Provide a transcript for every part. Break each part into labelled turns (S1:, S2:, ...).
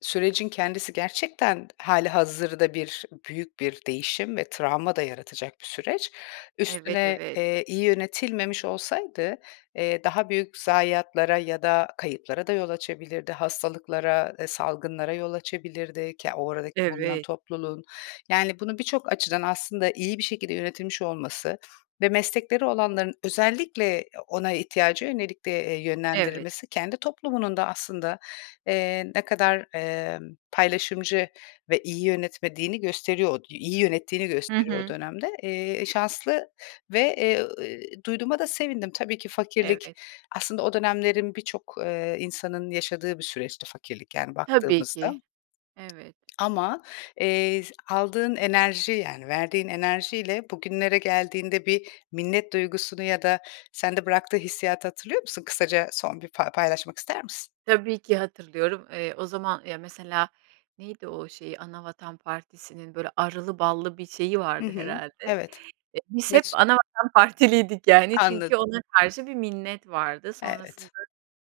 S1: Sürecin kendisi gerçekten hâlihazırda bir, büyük bir değişim ve travma da yaratacak bir süreç.
S2: Evet,
S1: Üstüne,
S2: evet.
S1: eee, iyi yönetilmemiş olsaydı, eee, daha büyük zayiatlara ya da kayıplara da yol açabilirdi, hastalıklara, eee, salgınlara yol açabilirdi, ke oradaki bulunan
S2: Evet.
S1: topluluğun. Yani, bunu birçok açıdan aslında iyi bir şekilde yönetilmiş olması ve meslekleri olanların özellikle ona ihtiyaca yönelik de, eee,
S2: Evet.
S1: yönlendirilmesi, kendi toplumunun da aslında, eee, ne kadar, emm, paylaşımcı ve iyi yönetmediğini gösteriyor o iyi yönettiğini
S2: Hı
S1: gösteriyor o
S2: hı.
S1: dönemde. Eee, eee, şanslı ve, eee, ııı, duyduğuma da sevindim. Tabii ki fakirlik
S2: Evet.
S1: aslında o dönemlerin birçok, eee, insanın yaşadığı bir süreçti, fakirlik, yani,
S2: Tabii
S1: baktığımızda.
S2: ki. Evet.
S1: Ama, eee, z aldığın enerji yani verdiğin enerjiyle bugünlere geldiğinde bir minnet duygusunu ya da sende bıraktığı hissiyatı hatırlıyor musun? Kısaca son bir fa paylaşmak ister misin?
S2: Tabii ki, hatırlıyorum. Eee, o zaman ya mesela neydi o şeyi? Anavatan Partisinin, böyle, arılı ballı bir şeyi
S1: Hı
S2: vardı,
S1: hı.
S2: herhâlde.
S1: Evet.
S2: Eee, biz hep
S1: Mesu
S2: Anavatan Partiliydik, yani, çünkü
S1: Anladım.
S2: ona karşı bir minnet vardı. Sonrasında,
S1: Evet.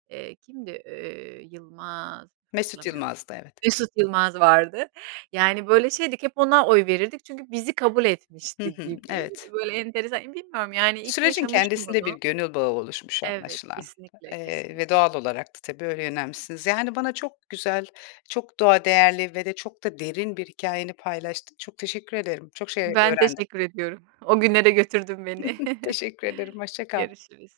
S2: eee, kimdi, eee, Yılmaz
S1: Mesut
S2: hatırlamıyorum.
S1: Yılmaz'dı, evet.
S2: Mesut Yılmaz vardı. Yani, böyle şeydik, hep ona oy verirdik çünkü bizi kabul
S1: Hı
S2: etmişti
S1: hı.
S2: gibi.
S1: Evet.
S2: Böyle, enteresan, bilmiyorum yani, iyi ki
S1: Sürecin
S2: yaşamıştım
S1: kendisinde bir
S2: bunu.
S1: gönül bağı oluşmuş
S2: Evet,
S1: anlaşılan,
S2: kesinlikle,
S1: eee, ve
S2: kesinlikle.
S1: doğal olarak da tabii öyle yönelmişsiniz. Yani, bana çok güzel, çok doğa değerli ve de çok da derin bir hikâyeni paylaştın. Çok teşekkür ederim, çok şey
S2: Ben
S1: öğrendim.
S2: teşekkür ediyorum. O günlere götürdün beni.
S1: Teşekkür ederim, hoşça kal.
S2: Görüşürüz.